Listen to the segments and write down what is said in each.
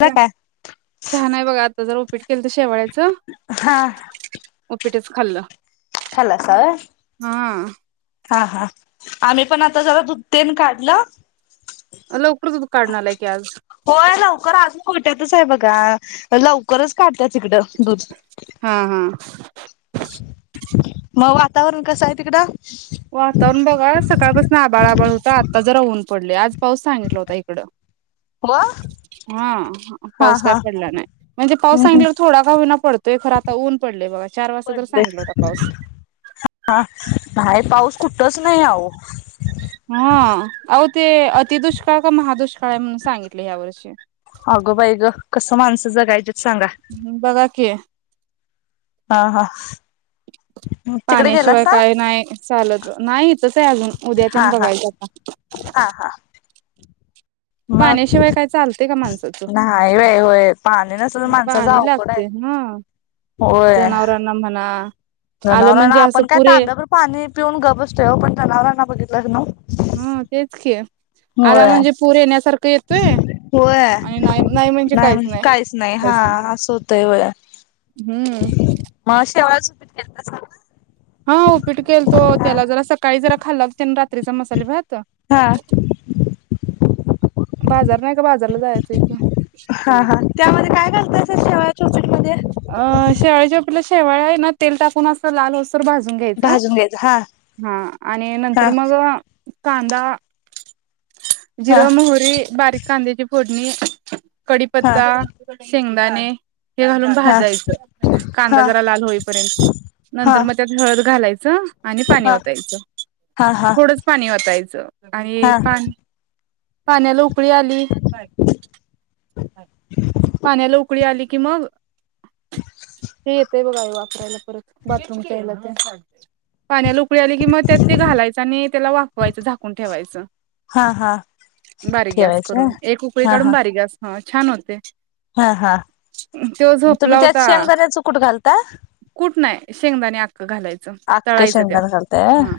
ला काय छान आहे. बघा आता जर उपीट केलंत शेवाळ्याच हा उपीटच खालं. खालासा होय. हा हा आम्ही पण आता जरा दुध तेन काढलं. लवकरच दूध काढूण आलाय की आज, खुमट्यातच आहे बघा लवकरच काढतात. हिकड दुध हा हा मग वातावरण कस आहे तिकडं, वातावरण बघा सकाळपासून आभाळ आभाळ होत. आता, आता जरा होऊन पडले आज पाऊस सांगितला होता इकड हो हा हा पाऊस काय हा पडला नाही म्हणजे पाऊस हम् हम् सांगला तर थोडा का विना पड ते खर आता ऊन पडले बघ पडले नाही पाऊस कुठंच नाही आह हा आ ते अति दुष्काळ का महादुष्काळ आहे म्हणून सांगितले ह्या वर्षी अगं बाई ग कसं माणसं जगायच ह् बघा की हा हा! तिकडे पाण्याशिवाय गेलासा काय नाही. चालत नाही तसं आहे अजून? उद्याच्यान हा हा बघायचा आता हा हा मग पाण्याशिवाय काय चालतंय का माणसाचं नाही व होय पाणी नसून माणसाचं पाणी अवघड हाय. लागते हा होय जनावरांना म्हणा आलं जनावरांना म्हणजे असं आपण काय पुरे तांब्यावर पाणी पिऊन ग बसतय वो पण जनावराला लखनऊ हम् तेच की आला होय, म्हणजे पूर येण्यासारखं येतोय होय आणि नाही नाही म्हणजे नाही काहीच नाही हा असं होतय होय हम्म मग शे हा, उपीट केलतो ना? त्याला जरा सकाळी जरा खाल्ला तेन रात्रीचा मसाले भात हा बाजार नाही का? बाजारला जायचं की हा होय, हा त्यामध्ये काय घालतायसा शेवाळाच्या उपीटमध्ये? अं.. शिळेच्या आपला शेवाळ्या ना तेल टाकून अस लाल हो भाजून घ्यायच, भाजून घ्यायचं हा हा आणि नंतर हा मग कांदा हा जिरं मोह बारीक कांद्याची फोडणी हा कडीपत्ता शेंगदाने हे घालून हा भाजायचं, कांदा हा हा जरा लाल होईपर्यंत. नंतर हा मग त्यात हळद घालायचं च आणि पाणी हा ओतायचं. हा थोडंच पाणी ओतायचं आणि हा पा पाण्याला उ उकळी आली पाण्याला उकळी आली कि मग ते येतय बघा वापरायला, परत बाथरूम च्या हेला तेन. पाण्याला पुळी आली कि मग त्यात ते घालायचं, आणि त्याला वापवायचं झाकून ठेवायचं. हा हा बारीक गॅस ठेवायचं करून. एक उकळी हा काढून हा बारीक गॅस छान होते. हा हा तो तुम्ही झोपला त्यात होता. शेंगदाण्याचं कूट घालता? कुठ नाही, शेंगदानी आक्क घालायचं, अख्ख तळायचं त्यात. शेंगदाण घालताय व्हय हा,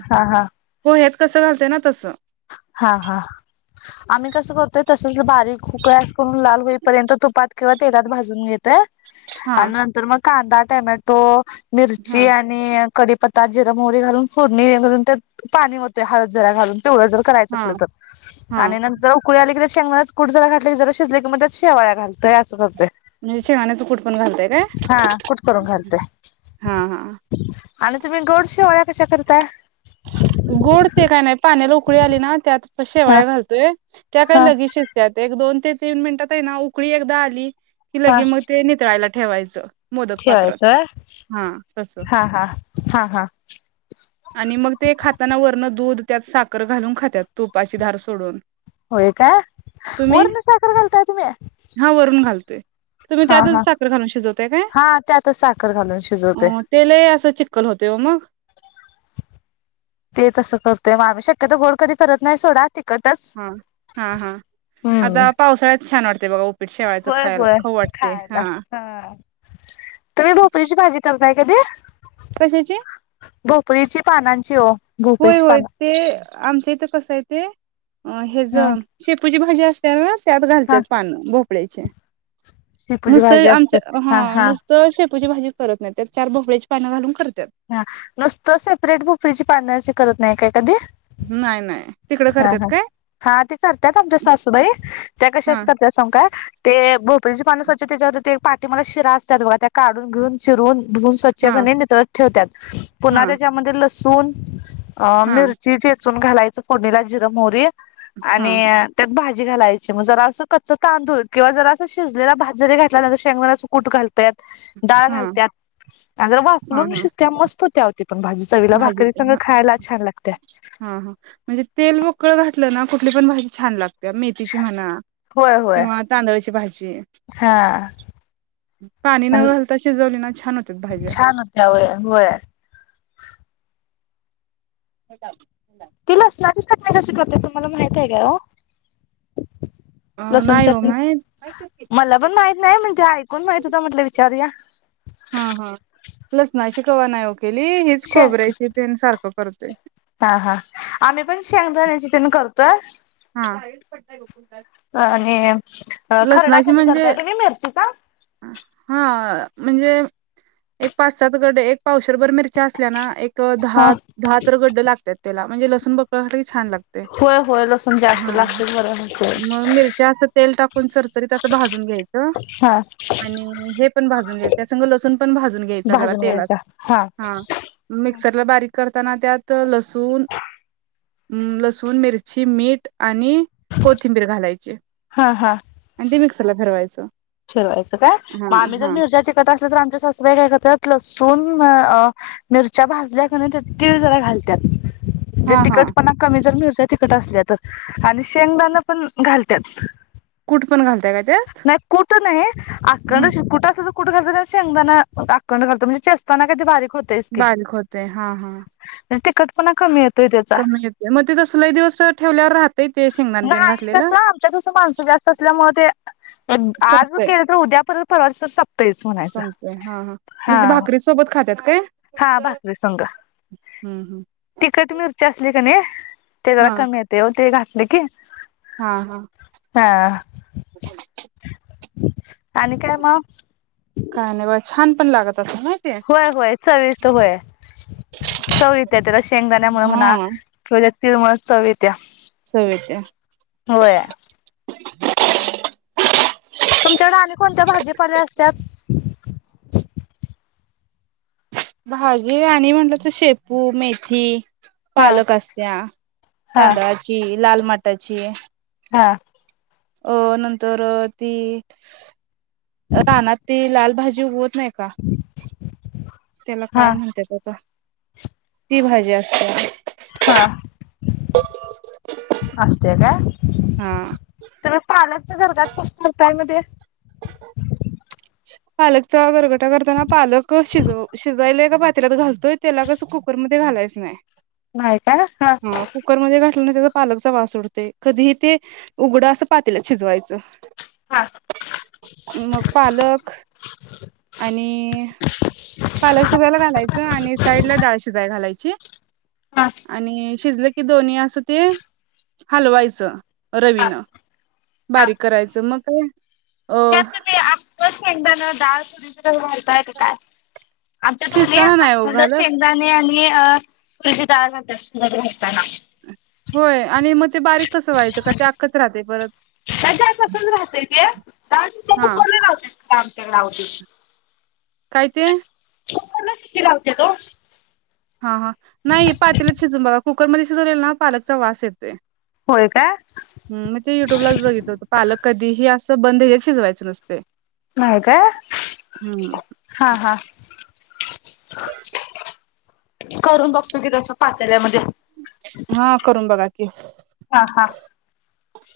पोहे कसं घालतेय ना तसं. हा, हा! आम्ही कस करतोय तसच ब खूस करून लाल होईपर्यंत तुपात किंवा तेलात भाजून घेतय. हा आणि नंतर मग कांदा टमॅटो हा मिरची आणि कडीपत् तात जिरा मोरी घालून फोडणी घून त्यात पाणी होतय. हळद जरा घालून पिवळ जर करायचा हा असेल तर, हा आणि नंतर उकळू आली की शेंगणाच कुठ जरा घातली क जरा शिज क मग त्या शवया घलतय असं करतय. म्हणजे शेगाण्या च कुट पण घालते काय हा कूट करून घालतोय हा हा आणि तम् गोड शिवळ्या कश्या करता. गोडते काय नाही पाण्याला उकळी आली ना त्यात क हा शेवाळ्या घालतोय त्या काय हा लगेशच त्या ते एक दोन ते तीन मिनिटात आहे ना उकळी एकदा आली. हा किग मग ते नित्रायला ठेवायचं. मोदक पात्रात ठेवायचं हा तसं हा हा हा हा आणि मग ते खाताना वरण दूध त्यात साखर घालून खातात तुपाचीधार सोडून होय का तुम्ही वर्ण साखर घालताय तुम्ही ते तुम्ही हा त्यातच हा साखर घालून शिजता काय हा त्यातच साखर घालून शिजवतोय ते अस. कल होते हो मग ते तसं करतोयग आम्ही शक्यतो गोड कधी परत नाही सोडा त हा हा हा हम्म आता पावसाळ्यात छान वाटत. होय होय खायला हा तर मी ढोपलीची भाजी करत. काय कधी. कशाची, भोपळीची पानांची ओ. होय होय ते, आमच्या इथे कसं हाय ते. अ हेज ह शेपूची भा भाजी असत्याल ना. त्यात हा घालत्यात पान भोप पडेचे. शेपूची नुसत भाजी आमच्या, असतात हा नुसतं शेपू ची भाजी करत नाही, त्यात चार भोपळ्याची पान घालून कर हा, नुसतं सेपरेट भोपरीची पानाची करत नाही, काय कधी. नाही नाही. तिकडं हा.. करतात हा.. काय हा ते करत्यात आमच्या सासूबाई त्या हा कशाची करत्यात सांगू काय? ते भोपळीची पान स्वच्छ त्याच्यावर ते पाटीमाग त्या शिरा असतात बघा, त्या काढून धून चिरून. धुन स्वच्छ हा. कणी नितळत ठेवत्यात, हा पुन्हा त्याच्यामध्ये ल सून. अ हा मिरची चेचून घालाय फोडणीला जिरं मोहरी. हा हा आणि त्यात भाज जी घालायची मग, जरास कच्च तांदुल किंवा जरा अस शिजलेला भात जरी घातलांत तरी शेंगदाण्याच कूट घालत्यात. डाळ हा घालत्यात, आणि जरा वाफलून हा शिजत्या मस्त होत्या ओ ती. पण भाजी चवीला भाजी भाकरी, संग हा खायला छान लागत्या. हा हा. म्हणजे तेल मोकळ घातलं ना, कुठली पण भाजी छान लागते. मेथीची म्हणा, होय होय. किंवा तांदळाची भाजी हा पाणी न आणि घालता शिजवली ना छान होत्यात भाज्या. छान होत्या वय होय [unintelligible] ती लसणारची चटणी कशी करत्यात, तुम्हाला माहित आहे का ओ. अ लसूण नाही हो चटणी, माहीत मला पण माहित नाही पण ते ऐकून माहित होत म्हटलं विचारूया. हा हा लसणाची कवा नाही ओ. शेंग, करतोय हा हा आम्ही पण शेंगदाण्याची तेण करतो. [unintelligible] हा. आणि खरडा लसणाची कधी म्हणजे करताय, तुम्ही मिरचीचा हा म्हणजे एक पाच सात गडे एक पावशे त्रभर मिरच्या असल्या ना एक ह दहा दहा तर गड्ड लागतात त्याला. म्हणजे लसुण बकळ घातल की छान लागते होय होय लसुन हा, म मिरच्या असं तेल टाकु आपण चरचरीत अस भाजून घ्यायच हा आणि हे पण भाजून घ्यायच त्या संग लसूण पण भाजून घ्यायच जरा भाजून तेलात घ्यायचा हा मिक्सरला बारीक करताना त्यात लसुण, लसूण, मिरची, मीठ. आणि कोथिंबीर घालायची. हा हा आणि ते मिक्सरला फरवायचं. च. फिरवायचं काय म आम्ही जर मिरच्या तिकट असल तर आमच्या सासूबाई काय करतात. लसूून मिरच्या भाजल्या का नाही त्यात तीळ जरा घालतात. जे हा हा तिकखटपणा कमी जर मिरच्या तिकट असल्यात. आणि शेंगदाणा पण घालत्यात. कुठ पण घालताय का त्यात. त नाही. आकंद हम् अस कुठ अस कुठ घालतात शेंगदाणा अखंड घालतो म्हणजे चेस्ताना काय ते भारीक होतच की, बारीक होते हा हा तिखट पना कमी येतोय त्याचा, कमी येते मग ते तसं लय दिवस ठेवल्यावर राहतय ते शेंगदाण तेन नाही कस घातलेलं आमच्या कस माणसं जास्त असल्यामुळ ते आज संपतय केलं तर उद्या परत परवा दिवस सप तेच म्हणायचं, संपतय हा हा म्हणजे ते भाकरी सोबत खात्यात काय हा भाकरी संग हम्म हम्म तिखट मिरची असली का नाय ते जरा हा कमी येते वो ते घा लेकी हा हा. आणि काय म. काय नाही बा छान. लागात. होय होय चविष्ट होय, चव येते त्याला शेंगदाण्यामुळे म्हणा हा किंवा त्यात तिळमुळ चव ये इत्या, चव येत्या व्हय. [inaudible] तुमच्याकडे अने कोणत्या भाजीपाल्या असतात भाजी आणि म्हटलं तर शेपू मेथी हा पालक असत्या हा तांदळाची लाल माट त्याची हा अ नंतर ती रानातील लाल भाजी [unintelligible] नाही का त्याला काय हा म्हणत्यात [unintelligible] [inaudible] ती भाजी असत्या [inaudible] असत्या काय हा तुला पालक - च गरगाट कस करताय मग ते पालक च गरगट करताना पालक शिजव शिजायला की [unintelligible] त तेला कसं कुकरम ते घालायच नाय बायका [unintelligible] घातलं पालकचा वास उडतय कधीही ते उघडं असं पातीलात शिजवायचं हा मग पालक आणि पालक शिजायला घालायचं आणि साईड ला डाळ शिजायला घालायची हा आणि शिजल की दोन्ही असं ते हलवायचं हा रवीन हा बारीक करायचं मग काय अ शेगदान डाळ तरीच घालता की काय आमच्यात दोन्ही शिजताना नाही ओ आखंड घालत शेंगदाणे आणि नि अ हे डाळ घालत्यात शिजत घालताना होय आणि मग ते बारीक कसं व्हायचं का ते आख च राहतय परत [unintelligible] तसंच राहतय ते डाळ हा कुकर ला लावत्यात [unintelligible] काय ते कुकरला शिटी लावत्यात ओ हा हा नाही पातेल्यात शिजून बघा कुकरमध्ये शिजरलेल ना पालकचा वास येतोय, [unintelligible] होय काय हम् मग ते युट्यूबलाच बघितलं होत पालक कधीही अस [unintelligible] बंद हित शिजवायच नसत [unintelligible] नाय का हम्म हा हा [unintelligible] करून बघतो की जस पातेल्या मध्ये [unintelligible] हा करून बघा [unintelligible] हा हा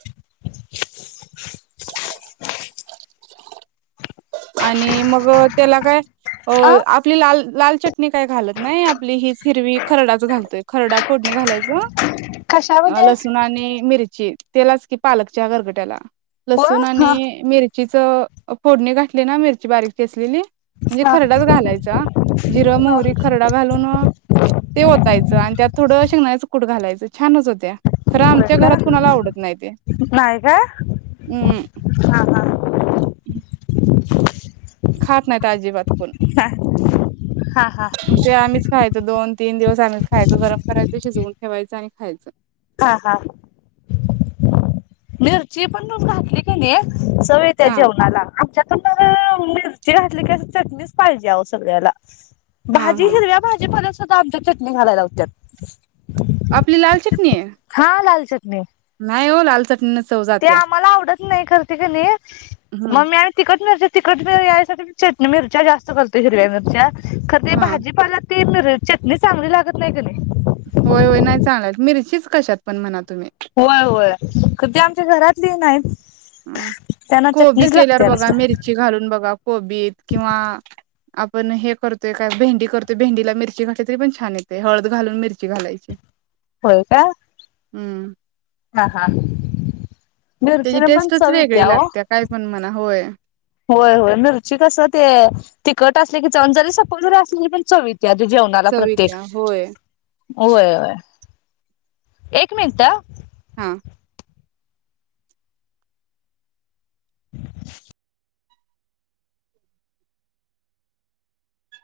[unintelligible] छः. ह आणि मग त्याला काय अ आपली लाल लाल चटणी काय घालत नाही आपली हीच हिरवी खरडाच घालतोय खरडा फोडणी घालायचं, अ.. कशामध्ये लसुण आणि मिरची त्यालाच की पालकच्या घरगट्याला व लसूण हा आणि मिरची फ.. फोरणी घा ति ना मिरची बारीक चेचलेली म्हणजे हा खरडाच घालायचा, जिर, मोहरी, खरडा घालून त्यात जरा शेंगदान्याच कुट घालायचं छानच होत्या. खरं होय आमच्या का घरात कुणाला आवडत नाही ते नाही का हम् हा हा खात नाहीत अजिबात, ह हा हा होय दोन तीन दिवस आम्हीच खायचं गरम करायंच शिजवून ठेवायं, सारे खायचं. हा हा मिरची पण नुसता घातली की नाही. सगळी त्या हा जेवणाला आमच्या तरी पण मिरची घातली की चटणीच पाहिजे आहो सगळ्याला हा भाजी हा हिरव्या भाजी परास आमच्यात चटणी घालायला लावत्यात. आपली लाल चटणी आहे? हा लाल चटणी आहे. नाही हो लाल चट नीन चव जात्या. आवडत नाही करते कणी हम्म मम्मी आणि तिकट न तिकट पणा यायसाठीच चटणी मिरच्या जास्त करतोय हिरव्या मिरच्या खरं ते हा भाजीपाला ते अ.. चटणी चांगली लागत नाही कनी होय होय नाही चांगला लागत मिरचीच कशात पण म्हणा तुम्ही होय होय खर ते आमच्या घरातले नाहीच अ कोबी केल्यावर बघा नुसता मिरची घालून बघा कोबीत किंवा आपण हे करतोय काय भेंडी करतोय भेंडीला मिरची घाातली तरी पण छान येते हळद घालून मिरची घालायची होय का हम्म हा हा त्याची मिरचीने पण टेस्टच चव वेगळी येत्या ओ लागते काय पण म्हणा होय होय होय मिरची कसं ते तिखट असले की चन जरी सपक जरी असली पण चव त्यात जेवणाला चव प्रत्येक येत्या होय होयय एक मिनिट हा [inaudible]